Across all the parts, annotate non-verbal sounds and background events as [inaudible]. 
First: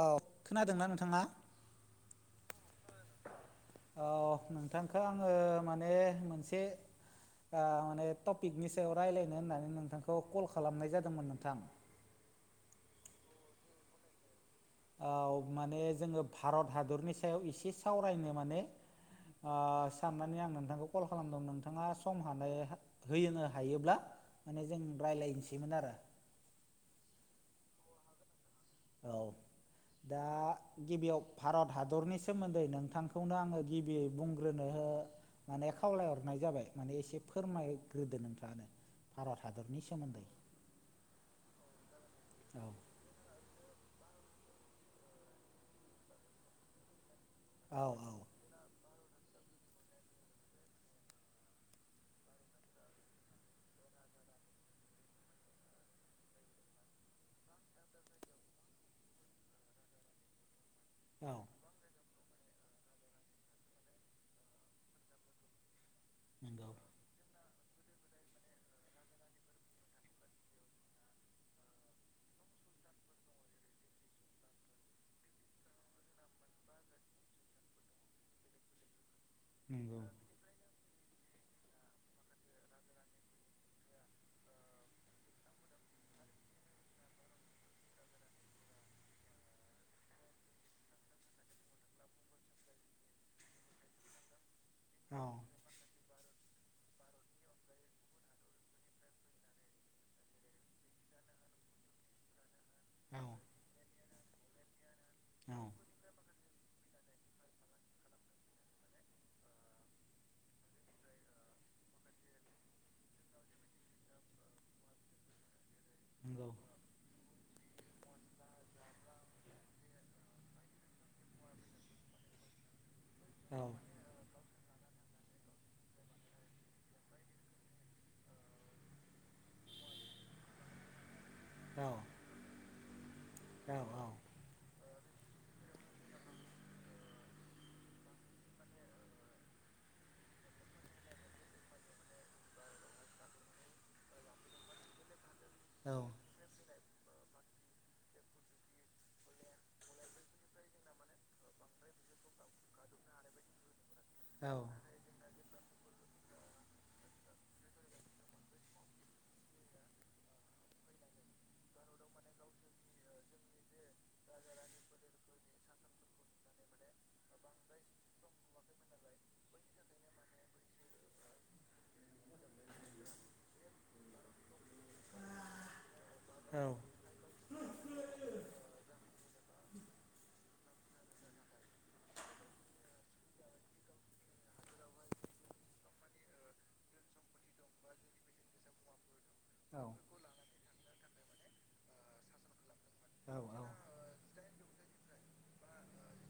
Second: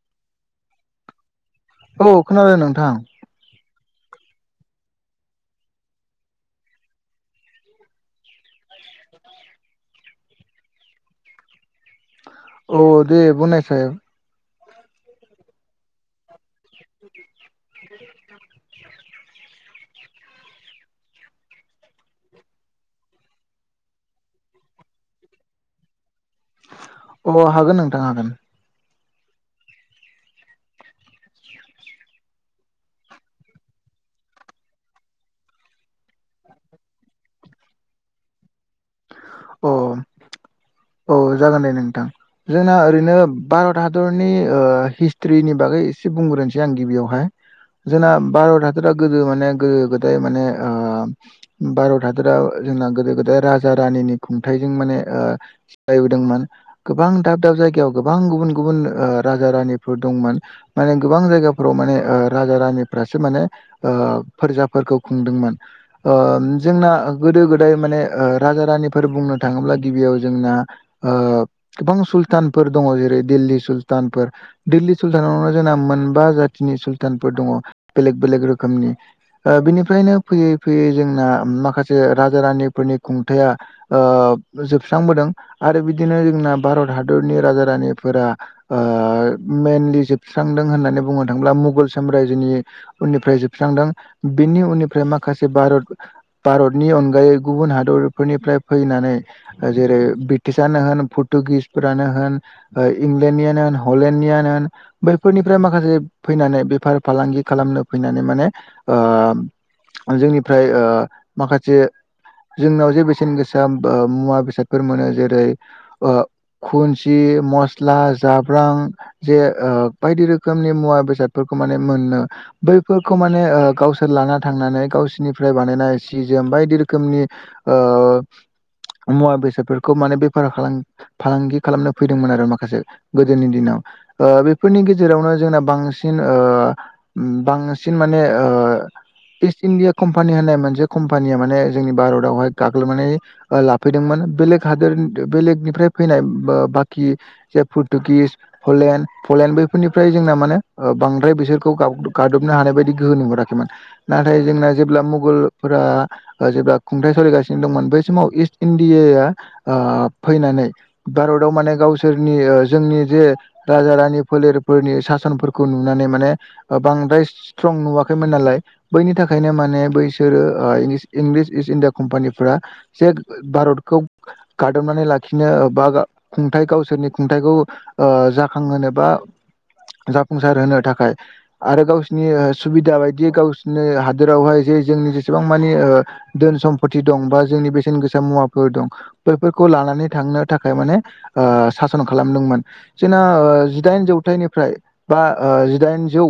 औ खोनादोंना नोंथाङा? औ खोनादों नोंथां। औ नोंथांखो आङो माने मोनसे ओ माने टपिकनि सायाव रायलायनो होननानै नोंथांखौ कल खालामनाय जादोंमोन नोंथां औ दे बुंनायसाय औ माने जोङो भारत हादरनि सायाव एसे सावरायनो माने अ साननानै आं नोंथांखौ कल खालामदों नोंथाङा सम हानो हैयोनो हायोब्ला माने जों रायलायनोसैमोन आरो अ हागोन नोंथां हागोन औ दा गिबियाव भारत हादरनि सोमोन्दै नोंथांखौनो आङो गिबियै बुंग्रोनो हो माने खावलायहरनाय जाबाय माने एसे फोरमायग्रोदो नोंथांआनो अ औ जागोन दे नोंथां औ जोंना ओरैनो भारत हादरनि ओ हिसट्रिनि बागै एसे बुंग्रोनोसै आं गिबियावहाय औ जोंना औ भारत हादरा गोदो माने गोदो गोदाय माने ओ भारत हादराव जोंना गोदो गोदाय राजा रानिनि खुंथाइजों माने ओ [unintelligible] दोंमोन गोबां दाब दाब जायगायाव गोबां गुबुन गुबुन ओ राजा रानिफोर दंमोन। माने गोबां औ जायगाफोराव माने ओ राजा रानिफ्रासो माने ओ फोरजाफोरखौ खुंदोंमोन ओ नंगौ जोंना गोदो गोदाय माने ओ राजा रानि फोर बुंनो थाङोब्ला गिबियाव जोंना ओ गोबां सुल्तानफोर दङ जेरै- दिल्ली सुलतानफोर दिल्ली सुल्तानावनो जोंना मोनबा जातिनि सुलतानफोर दङ बेलेग बेलेग रोखोमनि ओ नंगौ बिनिफ्रायनो फैयै फैयै जोंना माखासे राजा रानिफोरनि खुंथाया ओ जोबस्रांबोदों आरो बिदिनो जोंना भारत हादरनि राजा रानिफोरा ओ मेइनलि जोबस्रांदों होननानै बुंनो थाङोब्ला मुगल साम्रायजोनि उननिफ्राय जोबस्रांदों बेनि उननि फ्राय औ माखासे भारत भारतनि अनगायै गुबुन हादरफोरनिफ्राय फैनानै जेरै- ब्रिटिसानो होन पर्टुगिसफोरानो होन ओ औ इंलेण्डनियानो होन हलेण्डनियानो होन बैफोरनिफ्राय माखासे फैनानै बेफार फालांगि खालामनो फैनानै माने ओ जोंनिफ्राय ओ माखासे जोंनाव जे बेसेन गो सा ओ मुवा बेसादफोर मोनो जेरै- ओ नंगौ खुन गि मस्ला जाब्रां जे ओ बायदि रोखोमनि मुवा बेस सादफोरखौ माने मोननो बैफोरखौ माने औ ओ गावस सोर लाना थांनानै गावसोरनिफ्राय बानायनाय सि जोम बायदि रोखोमनि ओ मुवा बेसादफोरखौ माने बेफार फालां-फालांगि औ खालामनो फैदोंमोन आरो माखासे गोदोनि औ दिनाव ओ बे फोरनि गेजेरावनो जोंना बांसिन ओ बांसिन माने ओ इस्ट इण्डिया कम्पानि होननाय मोनसे कम्पानिया माने जोंनि भारतावहाय गाग्लोबनानै ओ लाफैदोंमोन बेलेग हादोर बेलेगनिफ्राय औ औ फैनाय बो बाखि जे पुरतुगिज हलेण्ड पलेनड बैफोरनिफ्राय जोंना माने ओ-बांद्राय बिसोरखौ गा-गादबनो हानाय बायदि गोहो नुहुराखै मोन। नाथाय जोंना जेब्ला मुगलफोरा ओ-जेब्ला खुंथ सोलिगासिनो दंमोन बै समाव इस्ट इण्डियाया ओ-फैनानै। भारताव माने गावसोरनि ओ-जोंनि जे राजा रानि फोलेरफोरनि सासनफोरखौ नुनानै माने ओ-बांद्राय स्ट्रं नुवाखैमोन नालाय। बैनि थाखायनो माने बैसोरो ओ-इंलिस-इंलिस इस्ट इण्डिया कम्पानिफोरा जेख भारतखौ गादबनानै लाखिनो बा खुंथाय गावसोरनि खुंथाइखौ ओ-जाखांहोनो बा जाफुंसार होनो थाखाय। आरो गावसिनि सुबिदा बायदियै गावसोरनि हादोरावहाय जे जोंनि जेसेबां मानि ओ- धोन सम्पति दं बा जोंनि बे बेसेन गोसा मुवाफोर दं बेफोरखौ लानानै थांनो थाखाय माने ओ-सासन खालामदोंमोन। जोंना ओ-जिदाइन जौथाइनिफ्राय बा ओ-जिदाइन जौ।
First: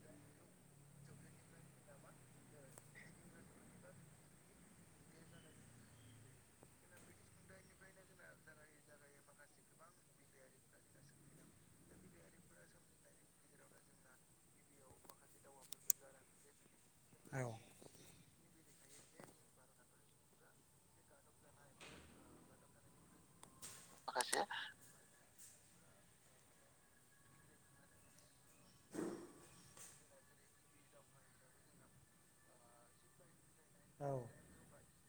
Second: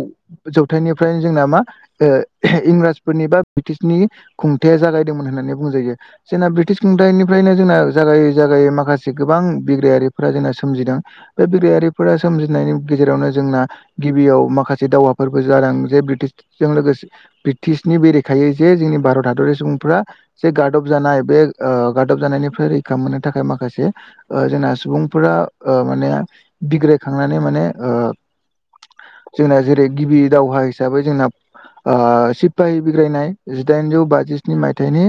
जौथायनिफ्रायनो जोंना मा? ओ-इंराजफोरनि बा ब्रिटिशनि खुंथाया जागायदोंमोन होननानै बुंजायो। जोंना ब्रिटिश खुंथायनिफ्रायनो जोंना जागायै जागायै माखासे गोबां बिग्रायारिफोरा जोंना सोमजिदों। बे बिग्रायारिफोरा सोमजिनायनि गेजेरावनो जोंना गिबियाव माखासे दावहाफोरबो जादों जे ब्रिटिशजों लोगोसे ब्रिटिशनि बेरेखायै जे जोंनि भारत हादरनि सुबुंफ्रा जे गादब जब जानाय बे ओ-गादब जानायनिफ्राय रैखा मोननो थाखाय माखासे। ओ-जोंना सुबुंफोरा ओ-माने बिग्रायखांनानै माने जोंना जेरै गिबि दावहा हिसाबै जोंना सिपाहि बिग्रायनाय जिदाइनजौ बाजिस्नि मायथाइनि।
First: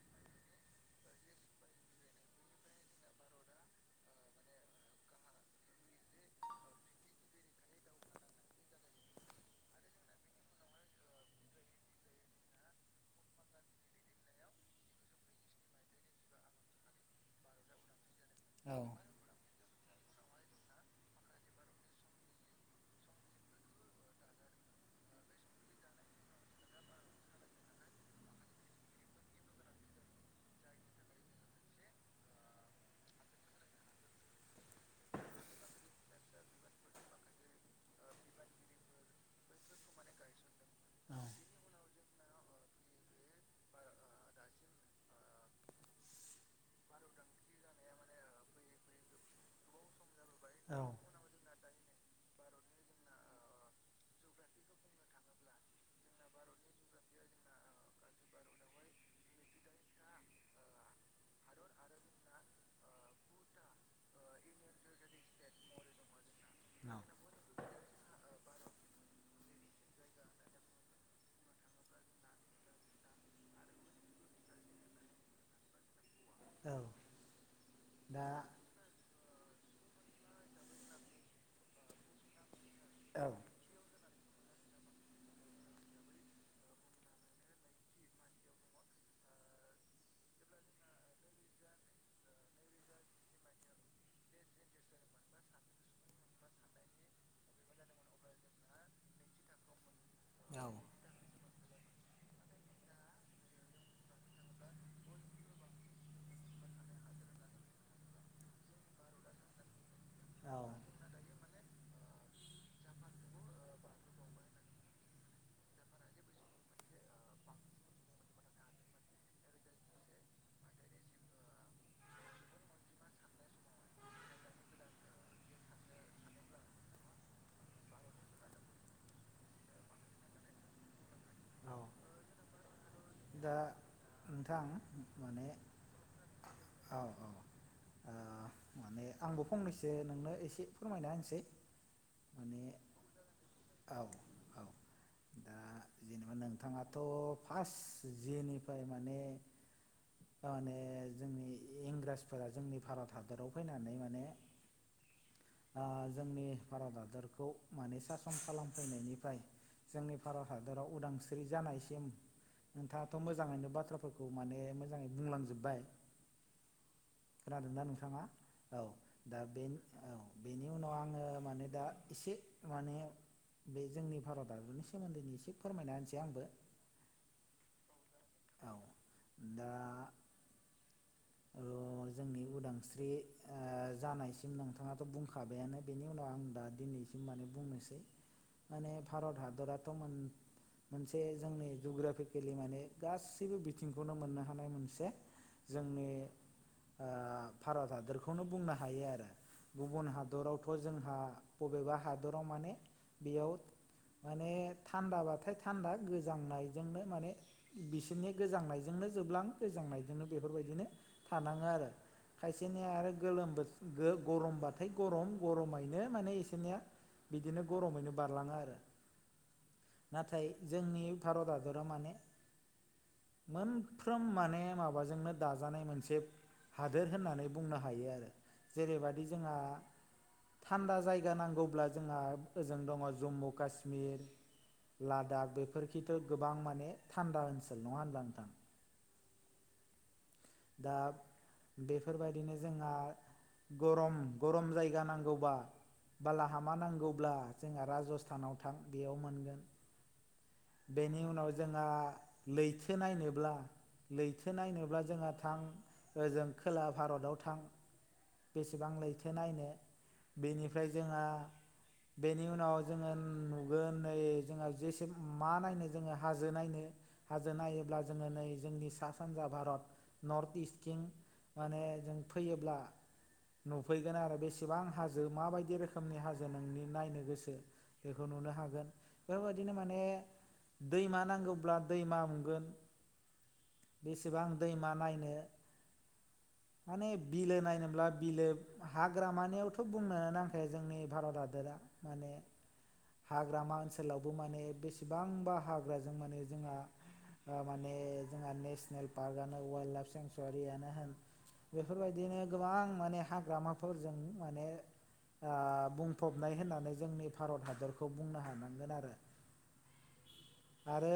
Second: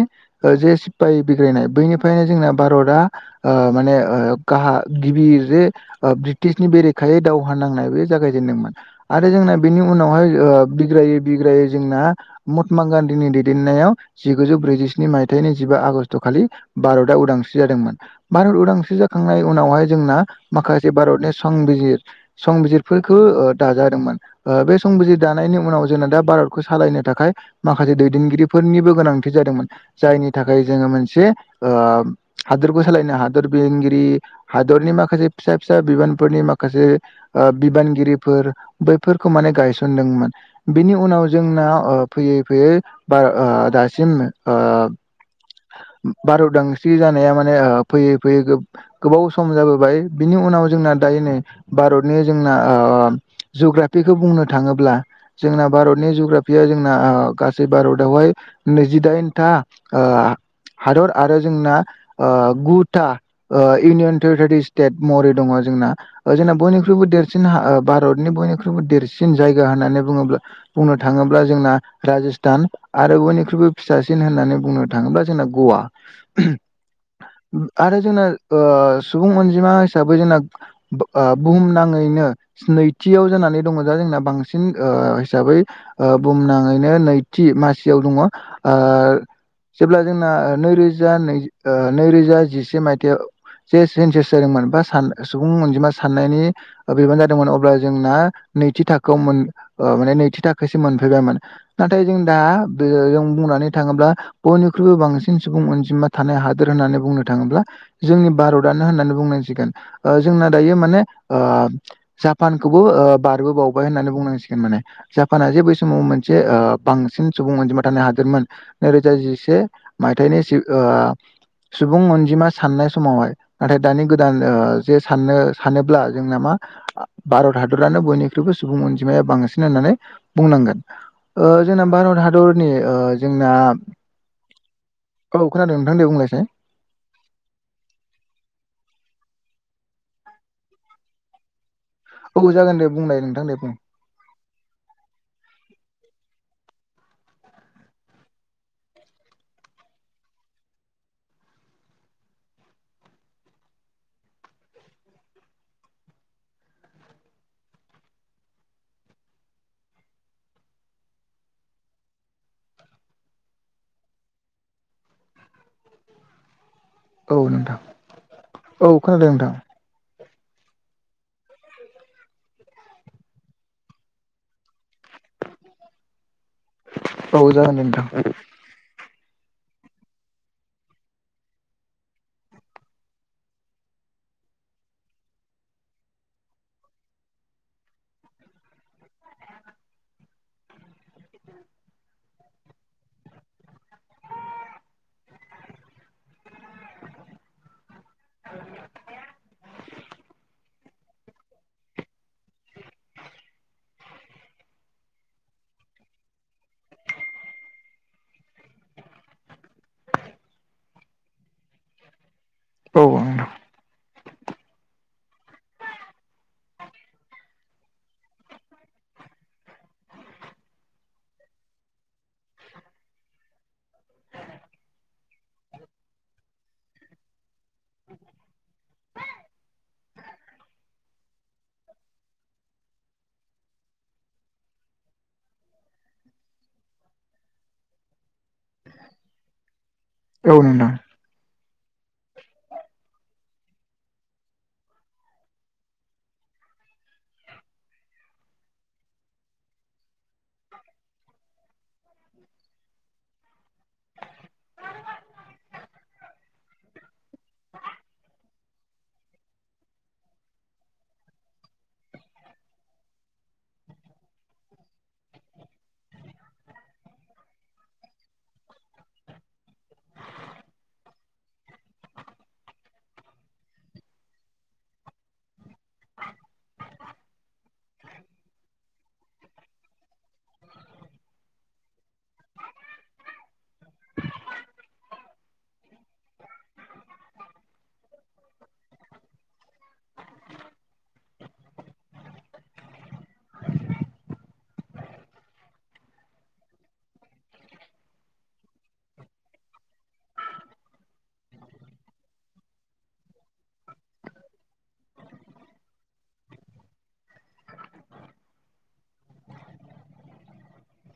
ओ-जे सिफाय बिग्रायनाय बैनिफ्रायनो जोंना भारतआ ओ-माने ओ-गाहा गिबि जे ओ-ब्रिटिशनि बेरेखायै दावहा नांनाय बे जागायजेनदोंमोन। आरो जोंना बेनि उनावहाय ओ-बिग्रायै बिग्रायै जोंना मतमा गान्धीनि दैदेननायाव जिगुजौ ब्रैजिस्नि मायथ थाइनि नैजिबा आगष्ट खालि भारतआ उदांस्रि जादोंमोन। भारत उदांस्रि जाख खांनाय उनावहाय जोंना माखासे भारतनि संबिजिर संबिजिरफोरखो ओ- दाजादोंमोन। ओ-बे संबिजि दानायनि उनाव जोंना दा भारतखौ सालायनो थाखाय माखासे दैदेनगिरिफोरनिबो गोनांथि जादोंमोन। जायनि थाखाय जोङो मोनसे ओ-हादरखौ सालायनो हादर बेंगिरि हादरनि माखासे फिसा फिसा बिबानफोरनि माखासे ओ-बिबानगिरिफोर बैफोरखौ माने गायसनदोंमोन। बिनि उनाव जोंना ओ-फैयै फैयै बा-ओ-दासिम ओ- भारत उदांस्रि जानाया माने ओ-फैयै फैयै गोब-गोबाव सम जाबोबाय। बिनि उनाव जोंना दायो नै भारतनि जोंना ओ- जुग्राफिखौ बुंनो थाङोब्ला जोंना भारतनि जुग्राफिया जोंना गासै भारतआवहाय नैजिदाइनथा ओ-हादर आरो जोंना ओ-गुथा ओ-इउनियन टेरिटारि स्टेट महरै दङ जोंना। ओ-जोंना बयनिख्रुइबो देरसिन हा-भारतनि बयनिख्रुइबो देरसिन जायगा होननानै बुङोब्ला बुंनो थाङोब्ला जोंना राजस्थान आरो बयनिख्रुइबो फिसासिन होननानै बुंनो थाङोब्ला जोंना गवा। आरो जोंना दा सुबुं अनजिमा हिसाबै जोंना ओ-बुहुम नाङैनो नैथियाव औ जानानै दङ दा जोंना ओ-बांसिन हिसाबै। बुंनाङैनो नैथि मासियाव दङ। ओ- जेब्ला जोंना ओ नै रोजा नै नै रोजा जिसे मायथाइयाव जे सेन्जस जादोंमोन बा सुबुं अनजिमा साननायनि बिबान जादोंमोन अब्ला जोंना नैथि थाखोआव मोन ओ माने नैथि औ थाखोसिम मोनफैबायमोन। नाथाय जों दा बे जों बुंनानै थाङोब्ला बयनिख्रुइबो बांसिन सुबुं अनजिमा थानाय हादोर होननानै बुंनो थाङोब्ला जोंनि भारतआनो होननानै बुंनांसिगोन ओ जोंना औ दायो माने ओ जापानखौबो ओ बारबो बावबाय होननानै बुंनांसिगोन माने। जापानआ जे बै समाव मोनसे ओ बांसिन सुबुं अनजिमा थानाय हादोरमोन नैरोजा जि से मायथाइनि ओ सुबुं अनजिमा साननाय समावहाय। नाथाय दानि गोदान ओ जे साननो सानोब्ला जोंना मा भारत हादरानो बयनिख्रुइबो सुबुं अनजिमाया बांसिन होननानै बुंनांगोन। ओ औ जोंना भारत हादरनि ओ जोंना दा नोंथां औ माने खोनादों नोंथां दे बुंलायसाय औ औ। ओ। माने आंबो फंनैसो नोंनो एसे फोरमायना होनोसै। औ जागोन दे बुंलाय नोंथां दे बुं। औ औ। ओ जेनेबा नोंथाङाथ' फास जेनिफाय माने तामाने जोंनि इंराजफोरा जोंनि भारत हादराव फैनानै माने ओ जोंनि भारत हादरखौ माने सासन खालामफैनायनिफ्राय जोंनि भारत हादराव उदांस्रि जानायसिम नोंथाङाथ' मोजाङैनो बाथ्राफोरखौ माने मोजाङै बुंलांजोबबाय [inaudible] नोंथां खोनादोंना नोंथाङा औ खोनादों दा नोंथां बेनो औ‌‌। बेनि उनाव आङो माने दा एसे माने बे जोंनि भारत हादरनि सोमोन्दैनि एसे फोरमायना होनसै आंबो। औ जागोन दे नोंथां उम। औ दा ओ जोंनि उदांस्रि ओ जानायसिम नोंथाङा थ' बुंखाबायानो बेनि उनाव आं दा दिनैसिम माने बुंनोसै। माने भारत हादराथ' मोन मोनसे जोंनि जुग्राफिकेलि माने गासैबो बिथिंखौनो मोननो हानाय मोनसे जोंनि ओ भारत हादरखौनो बुंनो हायो आरो। गुबुन हादरावथ' जोंहा बबेबा हादराव माने बेयाव माने थान्दाबाथाय थान्दा गोजांनायजोंनो माने बिसोरनि गोजांनायजोंनो जोबलां गोजांनायजोंनो बेफोरबायदिनो थानाङो आरो। खायसेनिया औ आरो नोंथां गोलोमबो गो गरमबाथाय गरम गरमैनो माने एसोरनिया बिदिनो गरमैनो बारलाङो आरो। नाथाय जोंनि भारत हादरा माने मोनफ्रोम माने माबाजोंनो दाजानाय मोनसे हादोर होननानै बुंनो हायो आरो जेरैबादि जोंहा थान्दा जायगा नांगौब्ला जोंहा ओजों दङ जम्मु काशमिर। लादाख बेफोरखिथ' गोबां माने थान्दा ओन्सोल नङा होनब्ला नोंथां? औ नोंथां दा बेफोरबायदिनो जोंहा गरम गरम जायगा नांगौबा बालाहामा नांगौब्ला जोंहा राजस्थानाव थां बेयाव मोनगोन। बेनि उनाव जोंहा लैथो नायनोब्ला लैथो नायनोब्ला जोंहा थां ओजों खोला भारताव थां। बेसेबां लैथो नायनो बेनिफ्राय जोंहा बेनि उनाव जोङो नुगोन नै जोंहा जेसे मा नायनो जोङो हाजो नायनो। हाजो नायोब्ला जोङो नै जोंनि सा सानजा भारत नर्थ इस्टकिं माने जों फैयोब्ला नुफैगोन आरो बेसेबां हाजो माबायदि रोखोमनि हाजो नोंनि नायनो गोसो एखौ नुनो हागोन बेबादिनो माने दैमा नांगौब्ला दैमा मोनगोन बेसेबां दैमा नायनो माने बिलो नायनोब्ला बिलो हाग्रामानियावथ' बुंनो नांखाया जोंनि भारत हादोरा माने हाग्रामा ओनसोलावबो माने बेसेबांबा हाग्राजों माने जोंहा ओ माने जोंहा नेसनेल पार्कआनो वाइल्ड लाइफ सेंसरियानो होन बेफोरबायदिनो गोबां माने हाग्रामाफोरजों माने ओ बुंफबनाय होननानै जोंनि भारत हादरखौ बुंनो हानांगोन आरो [inaudible] आरो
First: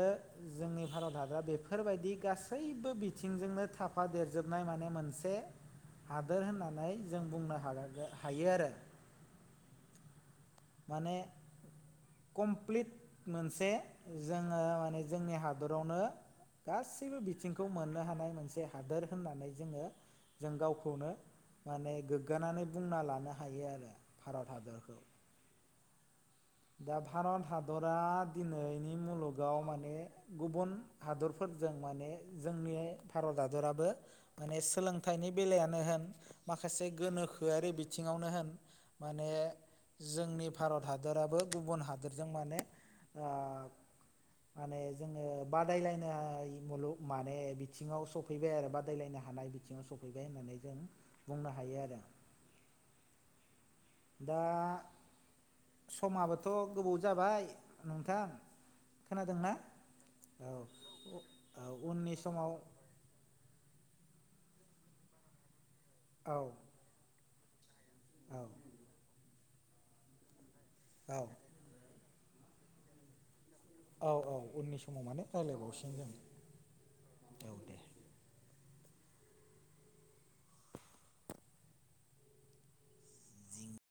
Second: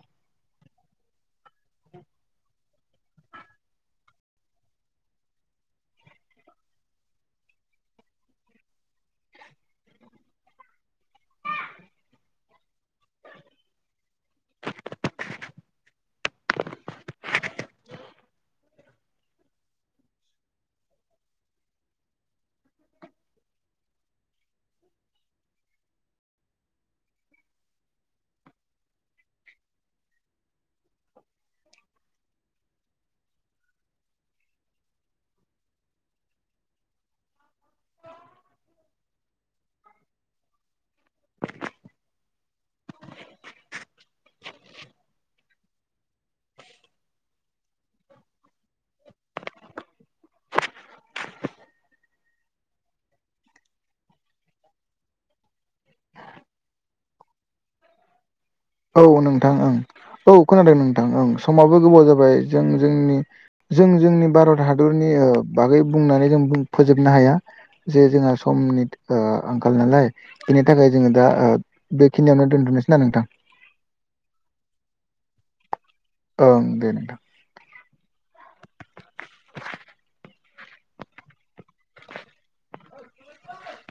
जोंनि भारत हादरा बेफोरबायदि गासैबो बिथिंजोंनो था फा देरजोबनाय माने मोनसे हादोर होनना नै जों बुंनो [unintelligible] हायो आरो माने कमप्लिट मोनसे जोङो माने जोंनि हादरावनो गासैबो बिथिंखौ मोननो हानाय मोनसे हादोर होननानै जोङो जों गावखौनो माने गोग्गानानै बुंना लानो हायो आरो भारत हादरखौ दा भारत हादरा दिनैनि मुलुगाव माने गुबुन हादरफोरजों माने जोंनि भारत हादराबो माने सोलोंथाइनि बेलायानो होन माखासे गोनोखोआरि बिथिङावनो होन माने जोंनि भारत हादोराबो गुबुन हादोरजों माने ओ माने जोंनो बादायलायनाय मुलुग माने बिथिङाव सफैबाय आरो बादायलायनो हानाय बि थिङाव सफैबाय होननानै जों बुंनो हायो आरो [inaudible] दा समाबो थ' गोबौ जाबाय नोंथां औ नोंथां खोनादोंना? ओं औ खोनादो नोंथां ओं औ समाबो गोबाव उननि जाबाय समाव जों जोंनि जों जोंनि भारत हादरनि ओ बागै बुंनानै औ जों बुं फोजोबनो हाया जे जोंहा औ समनि ओ आंखाल नालाय बेनि थाखाय जोङो औ दा ओ बेखिनियावनो दोनथ'नोसै ना नोंथां औ औ उननि समाव माने रायलायबावसिगोन जों ओं दे नोंथां दे औ दे [unintelligible]